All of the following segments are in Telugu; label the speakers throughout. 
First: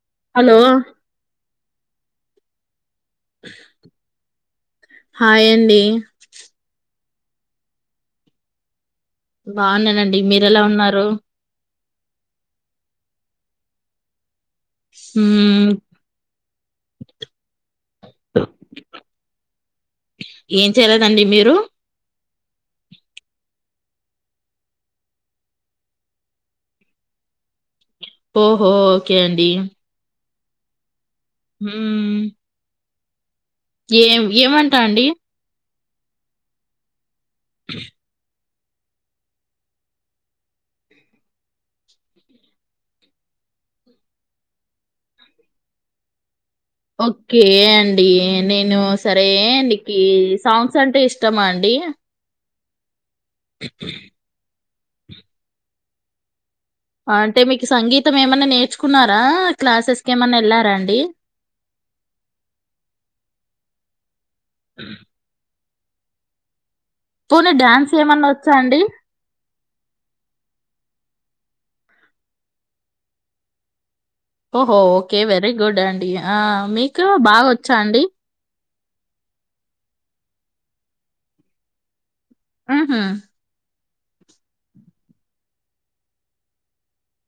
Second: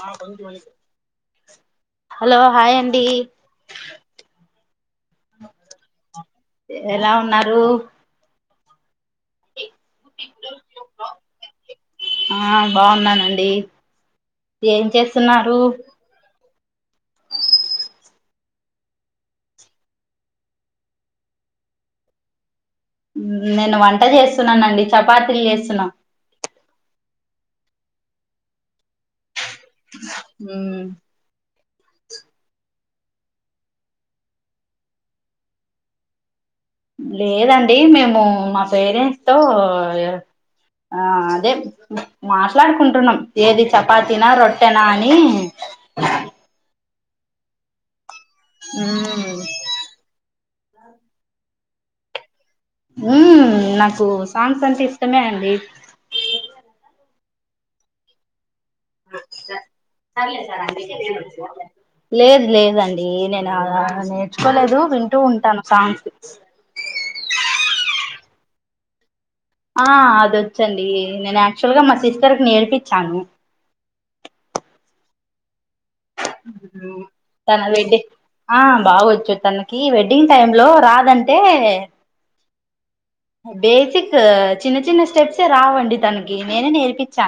Speaker 1: ఆ కొ వ
Speaker 2: హలో
Speaker 1: హలో హాయ్ అం డి
Speaker 2: హాయ్ అండి
Speaker 1: ఎలా ఉన్నారు
Speaker 2: బాగున్నానండి మీరెలా ఉన్నారు
Speaker 1: ఆ బాగున్నానండి ఏం చేస్తున్నారు
Speaker 2: మ్మ్ ఏం చేయరండి మీరు
Speaker 1: నేను వంట చేస్తున్నానండి చపాతీలు చేస్తున్నాం
Speaker 2: ఓహో ఓకే అండి
Speaker 1: ఉమ్
Speaker 2: ఉమ్ ఏం ఏమంటా అండి
Speaker 1: లేదండి మేము మా పేరెంట్స్ తో ఆ అదే మాట్లాడుకుంటున్నాం ఏది చపాతీనా రొట్టెనా అని
Speaker 2: ఓకే అండి నేను సరే
Speaker 1: మ్మ్.
Speaker 2: నీకి సౌండ్స్ అంటే ఇష్టమా అండి
Speaker 1: ఉమ్ నాకు సాంగ్స్ అంటే ఇష్టమే అండి
Speaker 2: అంటే మీకు సంగీతం ఏమన్నా నేర్చుకో అండి
Speaker 1: లేదు లేదండి నేను నేర్చుకోలేదు వింటూ ఉంటాను సాంగ్సెస్
Speaker 2: పోనీ డ్యాన్స్ లు ఏమన్నా వచ్చా అండి
Speaker 1: ఆ అదొచ్చండి నేను యాక్చువల్ గా మా సిస్టర్ కి నేర్పించాను
Speaker 2: ఓహో ఓకే వెరీ గుడ్ అండ్ ఆ మీకు బాగా
Speaker 1: తన
Speaker 2: వచ్చా
Speaker 1: వెడ్డి
Speaker 2: అండి
Speaker 1: ఆ బాగొచ్చు తనకి వెడ్డింగ్ టైమ్ లో రాదంటే
Speaker 2: ఆ
Speaker 1: బేతే చిన్న చిన్న స్టెప్సే రావండి తనకి నేనే నేర్పించా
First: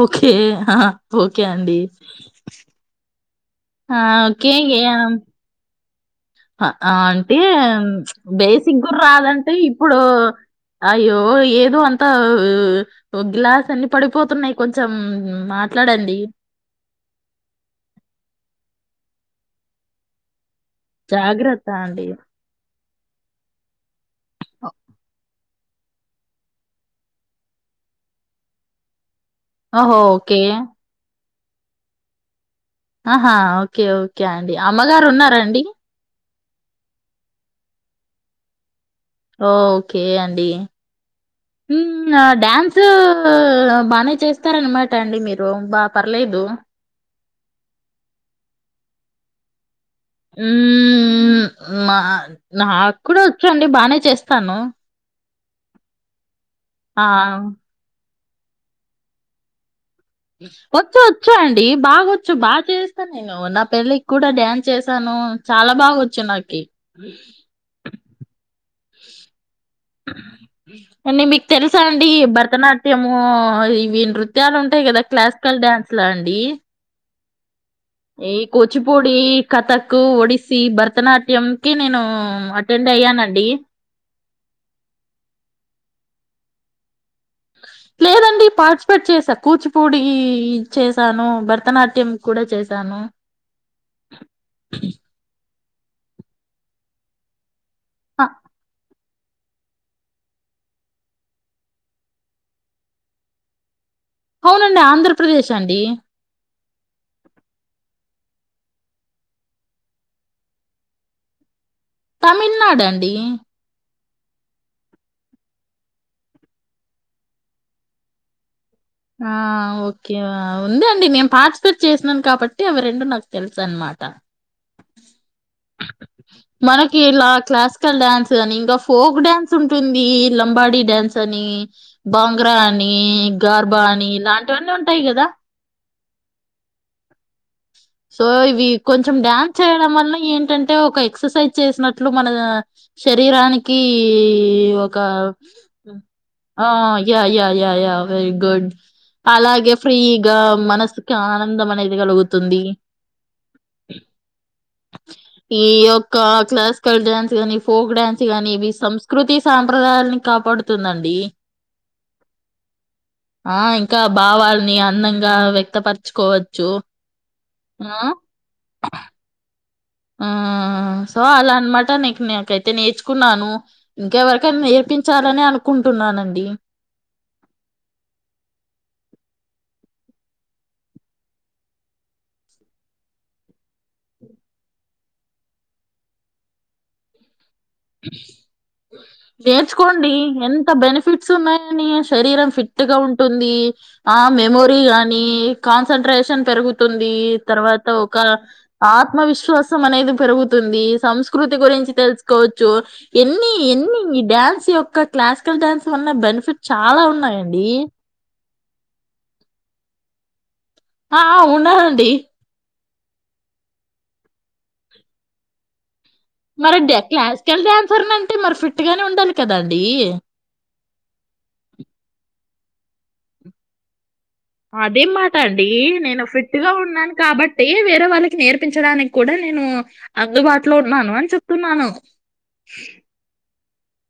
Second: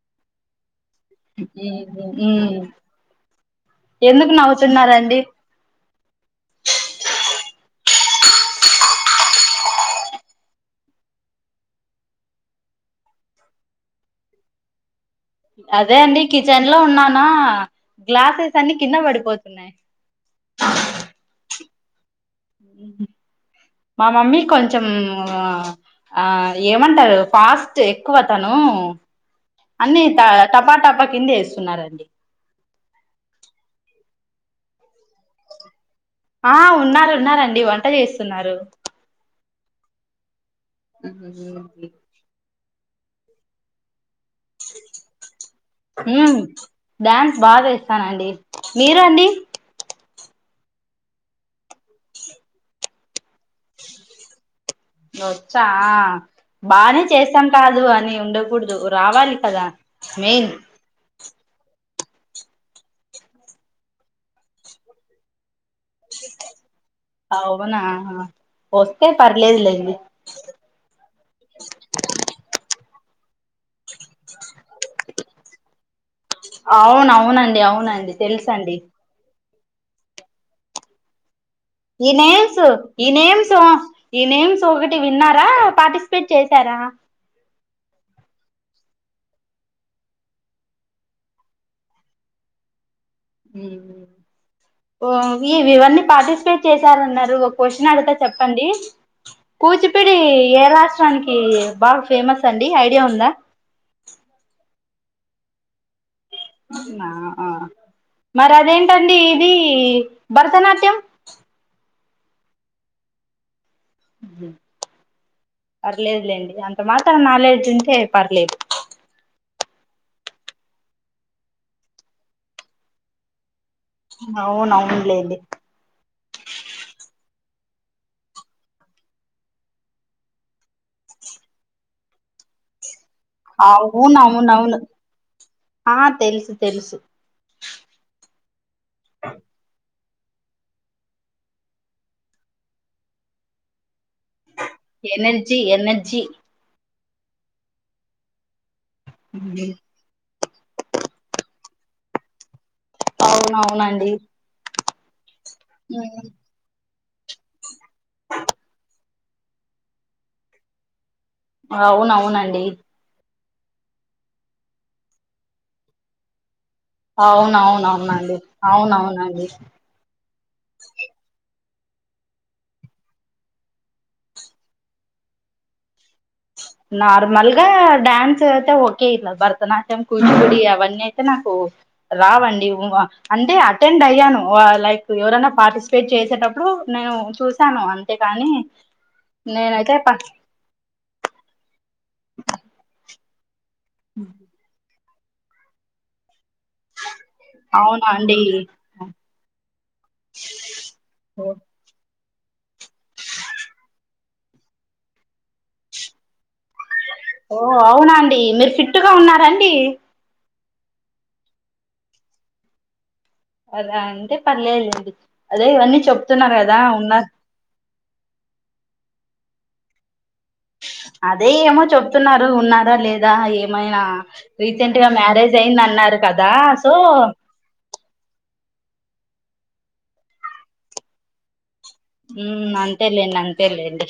Speaker 2: ఓకే ఆ ఓకే అండి
Speaker 1: ఉమ్
Speaker 2: ఆ
Speaker 1: ఎందుకు
Speaker 2: ఓకే
Speaker 1: నవ్వుతున్నారండి
Speaker 2: అంటే బేసిక్ కూడ రాదంటే ఇప్పుడు అయ్యో ఏదో అంతా గ్లాస్ అన్ని పడిపోతున్నాయ్ కొంచెం
Speaker 1: అదే
Speaker 2: మాట్లాడండి.
Speaker 1: అండి కిచెన్ లో ఉన్నానా గ్లాస్ అన్ని కింద పడిపోతున్నాయి
Speaker 2: జాగ్రత్త అండి
Speaker 1: ఉ మా మమ్మీ కొంచెం ఆ ఏమంటారు ఫాస్ట్ ఎక్కువ తాను
Speaker 2: ఓహో!
Speaker 1: అన్నీ
Speaker 2: ఓకే.
Speaker 1: టపా టపా కింద వేస్త సన్నారుడి
Speaker 2: ఆహా ఓకే ఓకే అండి అమ్మగారు ఉన్నారాండి
Speaker 1: ఆ ఉన్నారు ఉన్నారండి వంట చేస్తున్నారు
Speaker 2: ఓ ఓకే అండి
Speaker 1: ఉహు
Speaker 2: హ డ్యాన్సు బానే చేస్త చస్తారనమాట అండి మీరు బాగా పర్లేదు
Speaker 1: బాధ ఇస్తానండి మీరు అండి
Speaker 2: నా నా కూడా వచ్చండి. బానే చేస్తాను.
Speaker 1: వచ్చా బానే
Speaker 2: ఆ!
Speaker 1: చేస్తాం కాదు అని ఉ ఉండకూడదు రావాలి కదా మెయిన్
Speaker 2: వచ్చ చో అండి బాగొచ్చు బాగా చేస్తాను నేను నా పెళ్ళికి కూడా డ్యాన్స్ చేసాను చాలా బాగా వచ్చా నాకి
Speaker 1: ఒకే పర్లేదు లే
Speaker 2: అ మీకు తెలుసా అండి ఈ భరతనాట్యం మో ఇ నృత్యాలు ఉంటాయి కదా క్లాసికల్ డ్యాన్స్ లా అండి
Speaker 1: అవునడి ఆవు
Speaker 2: ఏ కూచిపూడి కథక్ ఒడిస్సీ భరతనాట్యం కి నేను
Speaker 1: ఈ నేమ్స్
Speaker 2: అటెండ్
Speaker 1: ఈ
Speaker 2: అయ్యానండి
Speaker 1: నేమ్స్ ఈ నేమ్స్ ఒకటి విన్నారా పాటిస్త పెట్ చేశారా
Speaker 2: లేదండి పార్టిసిపేట్ చేసా కూచిపూడి చేసాను భరతనాట్యం కూడా చేశాను
Speaker 1: ఇ ఇవన్నీ పార్టిసిపేట్ చేశారున్నారు క్వశ్చన్ అడతా
Speaker 2: అ
Speaker 1: చెప్పండి కూచిపడి ఏ రాష్ట్రానికి బాగా ఫేమస్ అండి ఐడియా ఉందా
Speaker 2: అవునండి ఆంధ్రప్రదేశ్ అండి
Speaker 1: మరి అదేంటండి ఇది భరతనాట్యం
Speaker 2: తమిళనాడు అండి
Speaker 1: పర్లేదులేండి అంత మాత్రం నాలెడ్జ్ ఉంటే పర్లేదు
Speaker 2: ఆ ఓకే ఉంది అండి నేను పార్టిసిపేట్ చేసినాను కాబట్టి అవి రెండు నాకు తెలుసు అన్నమాట
Speaker 1: అవునవునులేండి
Speaker 2: మనకి ఇలా క్లాసికల్ డ్యాన్స్ అని ఇంకా ఫోక్ డ్యాన్స్ ఉంటుంది లంబాడీ డ్యాన్స్ అని బంగ్రా అని బాని ఇలాంటివన్నీ
Speaker 1: అవునవునవును
Speaker 2: ఉంటాయి గదా
Speaker 1: ఆ తెలుసు తెలుసు
Speaker 2: ఓయి వీవ్ కొంచెం డ్యాన్స్ చేయడం వల్ల ఏంటంటే ఒక ఎక్సర్సైజ్ చేసినట్లు మన శరీరానికి ఒకా
Speaker 1: ఎనర్జీ ఎనర్జీ
Speaker 2: అ yeah yeah yeah very good అలాగే ఫ్రీగ్ అ మనసుకి ఆనందం అనేది కలుగుతుంది
Speaker 1: అవునవునండి
Speaker 2: ఈయొక్క క్లాస్ క్కల్ డ్యాన్స్ గానీ ఫోక్ డ్యాన్స్ గానీ ఇవి సంస్కృతి సాంప్రదాయాలని కాపాడుతుందండి
Speaker 1: అవునవునండి
Speaker 2: ఆ ఇంకా భావాల్ని అందంగా వ్యక్తపరచుకోవచ్చు ఆ
Speaker 1: అవునవునవునండి అవునవునండి
Speaker 2: ఆ సో అలా అనమాట నీకు నాకైతే నేర్చుకున్నాను ఇంకెవరికైనా నేర్పించాలని అనుకుంటున్నాను
Speaker 1: నార్మల్గా డ్యాన్స్ అయితే ఓకే ఇట్లగు భరతనాట్యం కూచిపూడి అవన్నీ అయితే నాకు రావండి, అంటే అటెండ్ అయ్యాను, లైక్ ఎవరైనా పార్టిసిపేట్ చేసేటప్పుడు నేను చూ నేనైతే
Speaker 2: నేర్చుకోండి ఎంత బెనిఫిట్ న్నాయని శరీరం ఫిట్ గా ఉంటుంది ఆ మెమోరి నీ కాన్సంట్రేషన్ పెరుగుతుంది తర్వాత
Speaker 1: అవునా
Speaker 2: ఒక
Speaker 1: అండి
Speaker 2: ఆత్మవిశ్వాసం అనేది పెరుగుతుంది సంస్కృతి గురించి తెలుసు కో చ్ తో ఎన్ని ఎన్ని ఈ డ్యాన్స్ యొక్క క్లాసికల్ డ్యాన్స్ వల్ల బెనిఫిట్ చాలా
Speaker 1: ఓ
Speaker 2: ఉన్నాయండి
Speaker 1: అవునా అండి మిర్ ఫీట్టుగా ఉన్నారండి
Speaker 2: ఆ ఉన్నా నండి
Speaker 1: అలా ఉంటే పర్ లేదు లేండి ల్ అదే ఇ వన్నీ చెప్పు
Speaker 2: మరి క్లాసికల్ డాన్స్ ఫర్ మన్త్ మరిఫెట్గానే ఉండాలి కదాండి
Speaker 1: ఎ ఉన్నారా లేదా ఏమైనా రీసెంట్
Speaker 2: అదే
Speaker 1: గా
Speaker 2: ఎంమాట
Speaker 1: మ్యారేజ్
Speaker 2: అండి
Speaker 1: అయింది అన్నారు
Speaker 2: నేను
Speaker 1: కదా
Speaker 2: ఫిట్ గా
Speaker 1: సో
Speaker 2: ఉన్నాను కాబట్టి వేరే వాళ్ళకి నేర్ పించడానికి కూడా నేను అందుబాటులో ఉన్నాను అని చెప్తున్నాను.
Speaker 1: ఉ అంతేలే నం తె లెండీ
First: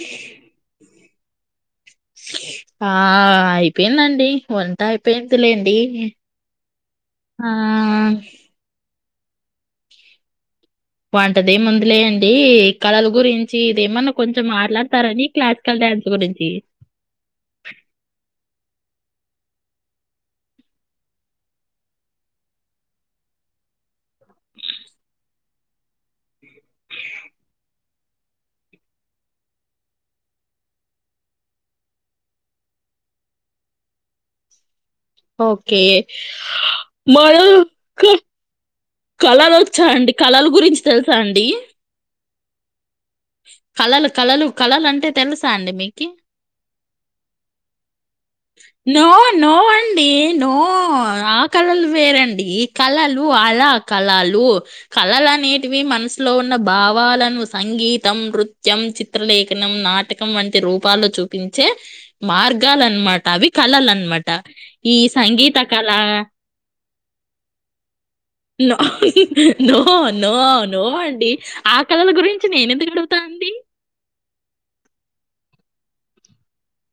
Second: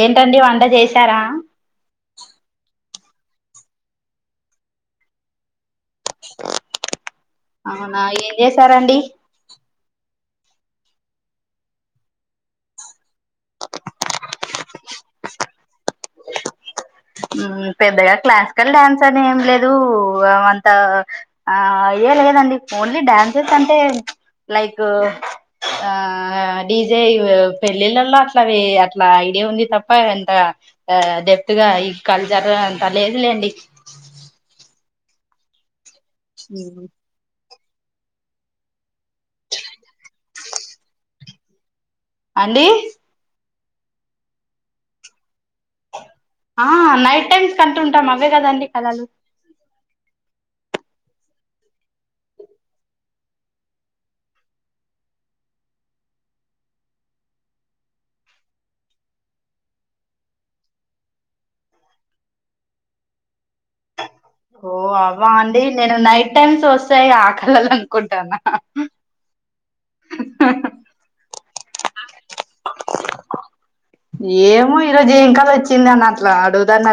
Speaker 1: ఏంటండీ వంట చేశారా
Speaker 2: ఆ అయిపోయిందండి వంట అయిపోయిందిలేండి ఆ
Speaker 1: అవునా ఏం చేసారండి
Speaker 2: వంటదే ముందులే అండి కళలు గురించి ఇదేమన్నా కొంచెం మాట్లాడతారని క్లాసికల్ డ్యాన్స్ గురించి
Speaker 1: పెద్దగా క్లాసికల్ డ్యాన్స్ అని ఏం లేదు అంత ఆ ఏ లేదండి ఓన్లీ డ్యాన్సెస్ అంటే లైక్ ఆ డీజే పెళ్ళిళ్ళల అట్లా అట్లా ఐడియా ఉంది తప్ప ఎంత ఎతుగా ఈ కళ్ళ జర అంత లేదులేండి
Speaker 2: ఓకే మళ్ క కళలు వచ్చా అండి కళలు గురించి తెలుసా అండి
Speaker 1: అండి
Speaker 2: కళలు కళలు కళలు అంటే తెలుసా అండి మీకి
Speaker 1: ఆ నైట్ టైమ్స్ కంటు
Speaker 2: నో నో అండి నో ఆ కళలు వేరండి కళలు అలా కళలు కళలు అనేటివి మనసులో ఉన్న భావాలను సంగీతం నృత్యం చిత్రలేఖనం నాటకం వంటి రూపాల్లో చూపించే మార్గాలు అన్నమాట అవి కళలు అనమట
Speaker 1: ఓ
Speaker 2: ఈ
Speaker 1: అవ్వా
Speaker 2: సంగీత
Speaker 1: అండి
Speaker 2: కళ
Speaker 1: నేను నైట్ టైమ్స్ వస్తాయి ఆ కళలు అనుకుంటానా
Speaker 2: నో నో నో అండి ఆ కళల గురించి నేను ఎందుకు అడుగుతా అండి
Speaker 1: చిందన్న అట్లా అడుదన్నేమ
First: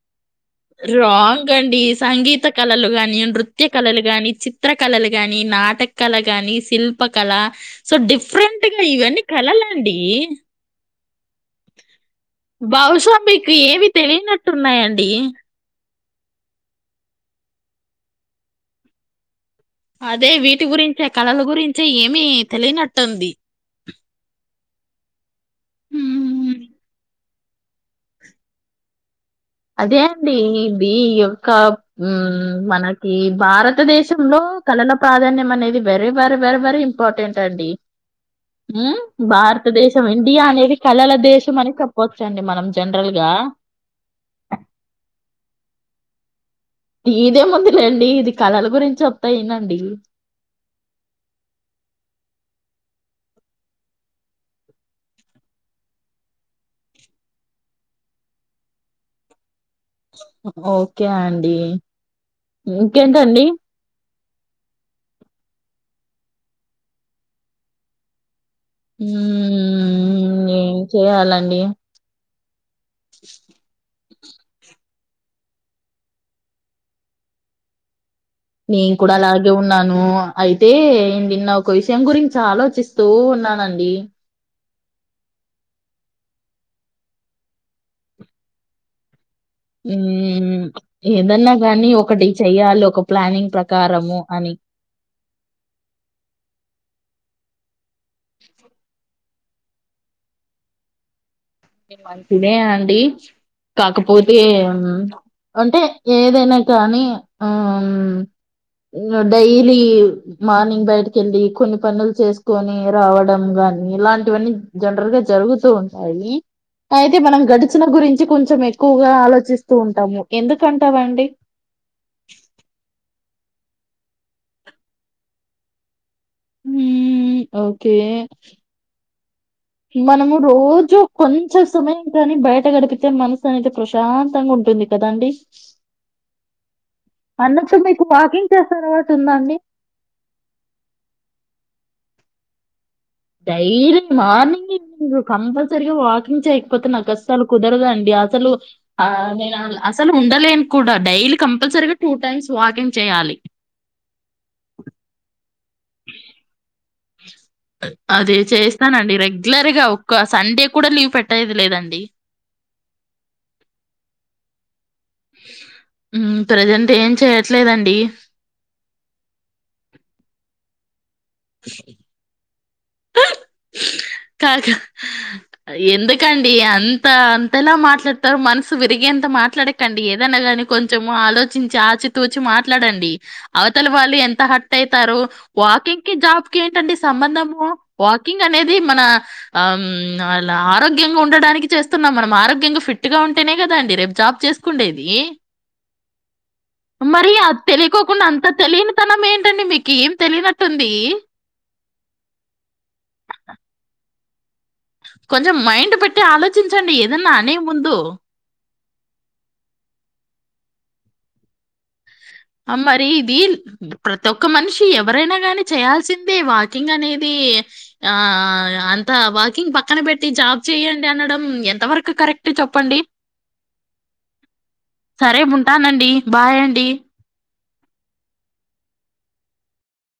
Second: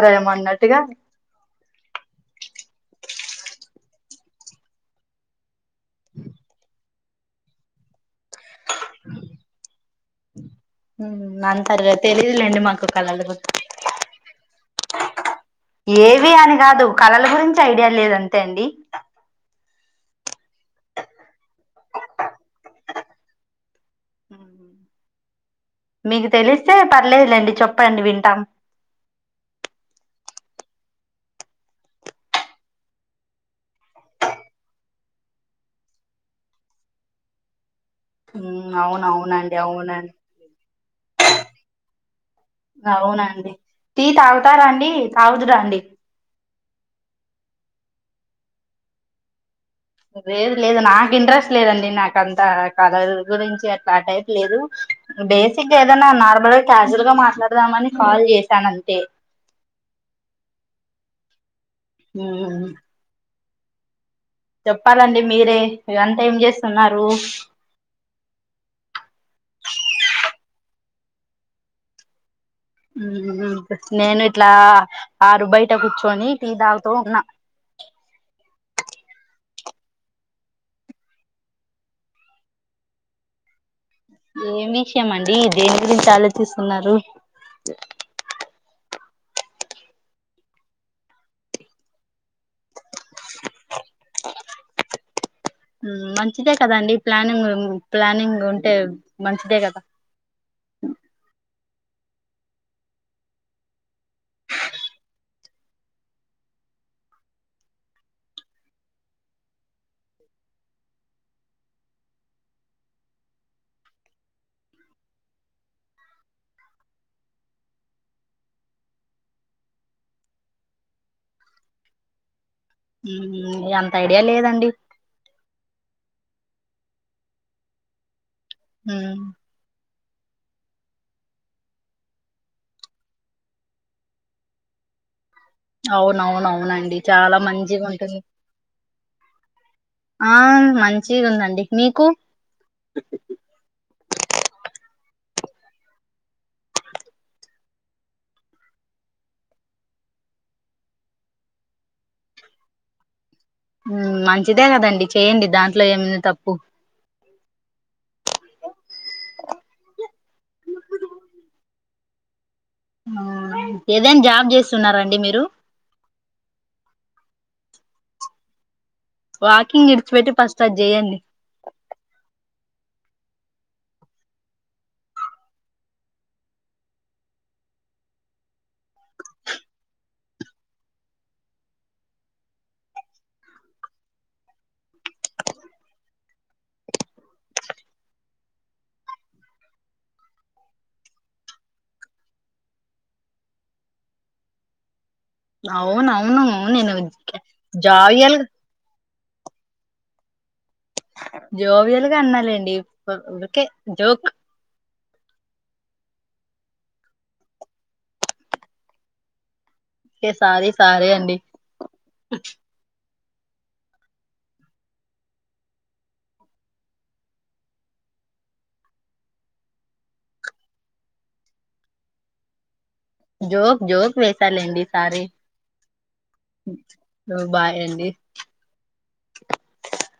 Speaker 2: రాంగ్ అండి సంగీత కళలు గానీ వృత్య కళలు గాని చిత్ర కళలు గాని నాట టేక్ కలగాని సిల్క్ ప్ప కానీ సో డిఫ్ డిఫరెంట్ గా ఇవన్నీ కలలాండి
Speaker 1: ఉ
Speaker 2: బహుశా
Speaker 1: గురించి
Speaker 2: మీకు ఏవి తెలియనట్టున్నాయండి
Speaker 1: ఏవి అని కాదు కళలు గురించి ఐడియా లేదు అంతే అండి
Speaker 2: అదే వీటి గురించే కళల గురించే ఏమి తెలియనట్టుంది
Speaker 1: మీకు
Speaker 2: హ్మ్.
Speaker 1: తెలిస్తే పర్లేదులేండి చెప్పండి వింటాం
Speaker 2: అదే అండి ఇది యొక్క మనకి భారతదేశంలో కళల ప్రాధాన్యం అనేది very very very very important అండి
Speaker 1: అవున అవునండి
Speaker 2: భారతదేశం
Speaker 1: అవునండి
Speaker 2: ఇండియా అనేది కళల దేశం అని చెప్పవచ్చండి మనం జనరల్గా
Speaker 1: అవునండి టీ తాగుతారండి తాగుదు రండి
Speaker 2: టీ ది ఎముందులేండి ఇది కళల గురించి చెప్తా వినండి
Speaker 1: లేదు లేదు నాకు ఇంట్రెస్ట్ లేదండి నాకంతా కళల గురించి అట్లా ఆ టైప్ లేదు బేసిక్గా ఏదన్న నార్మల్గా క్యాజువల్ గా మాట్లాడదామని కాల్ చేశాను అంతే
Speaker 2: ఓకే అండి
Speaker 1: ఉమ్,
Speaker 2: ఇంకేంటండి
Speaker 1: చెప్పాలండి మీరే మీరంత ఏం చేస్తున్నారు
Speaker 2: ఉమ్..... ఏం చెయాలండి
Speaker 1: ఉమ్.... నేను ఇట్లా ఆరు బయట కూర్చొని టీ తాగుతూ ఉన్నా
Speaker 2: నేను కూడా అలాగే ఉన్నాను అయితే నిన్న ఒక విషయం గురించి ఆలోచిస్తూ ఉన్నానండి
Speaker 1: ఏం విషయమండి దేని గురించి ఆలోచిస్తున్నరు
Speaker 2: ఉమ్ ఏదన్నా కానీ ఒకటి చెయాలి ఒక ప్లానింగ్ ప్రకారము అని
Speaker 1: మంచిదే కదండి ప్లానింగ్ ప్లానింగ్ ఉంటే మంచిదే కదా
Speaker 2: మంచిదే అండి కాకపోతే అంటే ఏదైనా కానీ ఆ డైలీ మార్నింగ్ బయటకి వెళ్ళి కొన్ని పనులు చేసుకొని రావడం గాని ఇలాంటివన్నీ జనరల్గా జరుగుతూ ఉంటాయి అయితే మనం గడిచిన గురించి కొంచెం ఎక్కువగా ఆలోచిస్తూ ఉంటాము ఎందుకంటావండి
Speaker 1: ఉమ్ ఇగ అంత ఐడియా లేదండి
Speaker 2: ఉమ్.. ఓకే
Speaker 1: ఉమ్
Speaker 2: మనము రోజు కొంచెం సమయం కానీ బయట గడిపితే మనసు అనేది ప్రశాంతంగా ఉంటుంది కదాండి
Speaker 1: అవునవునవునండి చాలా
Speaker 2: అన్నట్టు
Speaker 1: మంచిగా
Speaker 2: మీకు
Speaker 1: ఉంటుంది
Speaker 2: వాకింగ్ చేసే అలవాటు ఉందా అండి
Speaker 1: ఆ మంచిగుందడి మీకు
Speaker 2: డైలీ మార్నింగ్ కంపల్సరిగ వాకింగ్ చేయకపోతే నాకస్సలు కుదరదండి అసలు నేను అసలు ఉండలేను కూడా డైలీ కంపల్సరిగ టూ టైమ్స్ వాకింగ్ చేయాలి
Speaker 1: ఉమ్ మంచిదే కదండి చేయండి దాంతో ట్లో ఏముంది తప్పు
Speaker 2: అదే చేస్తానండి రెగ్యులర్గా ఒక్క సండే కూడా లీవ్ పెట్టేది లేదండి
Speaker 1: ఆ ఏదైన జాబ్ చేసి
Speaker 2: ప్రజెంట్ ఏం చేయట్లేదండి డీ
Speaker 1: వాకింగ్ విడిచిపెట్టి ఫస్ట్ అది చేయండి
Speaker 2: కాదు కాదు ఎందుకండి అంత అంతలా మాట్లాడతారు మనసు విరిగేంత మాట్లాడకండి ఏదైనా గాని కొంచెము ఆలోచించి ఆచితూచి మాట్లాడండి అవతల వాళ్ళు ఎంత హార్ట్ అయితారు వాకింగ్ కి జాబ్ కి ఏంటండి సంబంధము వాకింగ్ అనేది మన ఆమ్ అ ఆరోగ్యంగా ఉండడానికి చేస్తున్నాం మనం ఆరోగ్యంగా ఫిట్ గా ఉంటేనే కదాండి రేపు జాబ్ చేసుకుండేది
Speaker 1: అవునవును నేను జోవియాల్గా
Speaker 2: తనం ఏంటండి మీకు ఏం తెలియనట్
Speaker 1: జోవియాల్గా అన్నాలేండి ఊరికే జోక్
Speaker 2: కొంచెం మైండ్ పెట్టి ఆలోచించండి ఏదన్న అనే ముందు
Speaker 1: సారీ సారీ అండి
Speaker 2: ఆ మరి ఇది ప్రతి ఒక్క మనిషి ఎవరైనా గాని చేయాల్సిందే వాకింగ్ అనేది ఆ అంత వాకింగ్ పక్కన పెట్టి జాబ్ చేయండి అనడం ఎంత వరకు కరెక్ట్ చెప్పండి
Speaker 1: జోక్ జోక్ వేసాలేండి సారీ
Speaker 2: సరే ఉంటానండి బాయ్ అండి
Speaker 1: బై అండి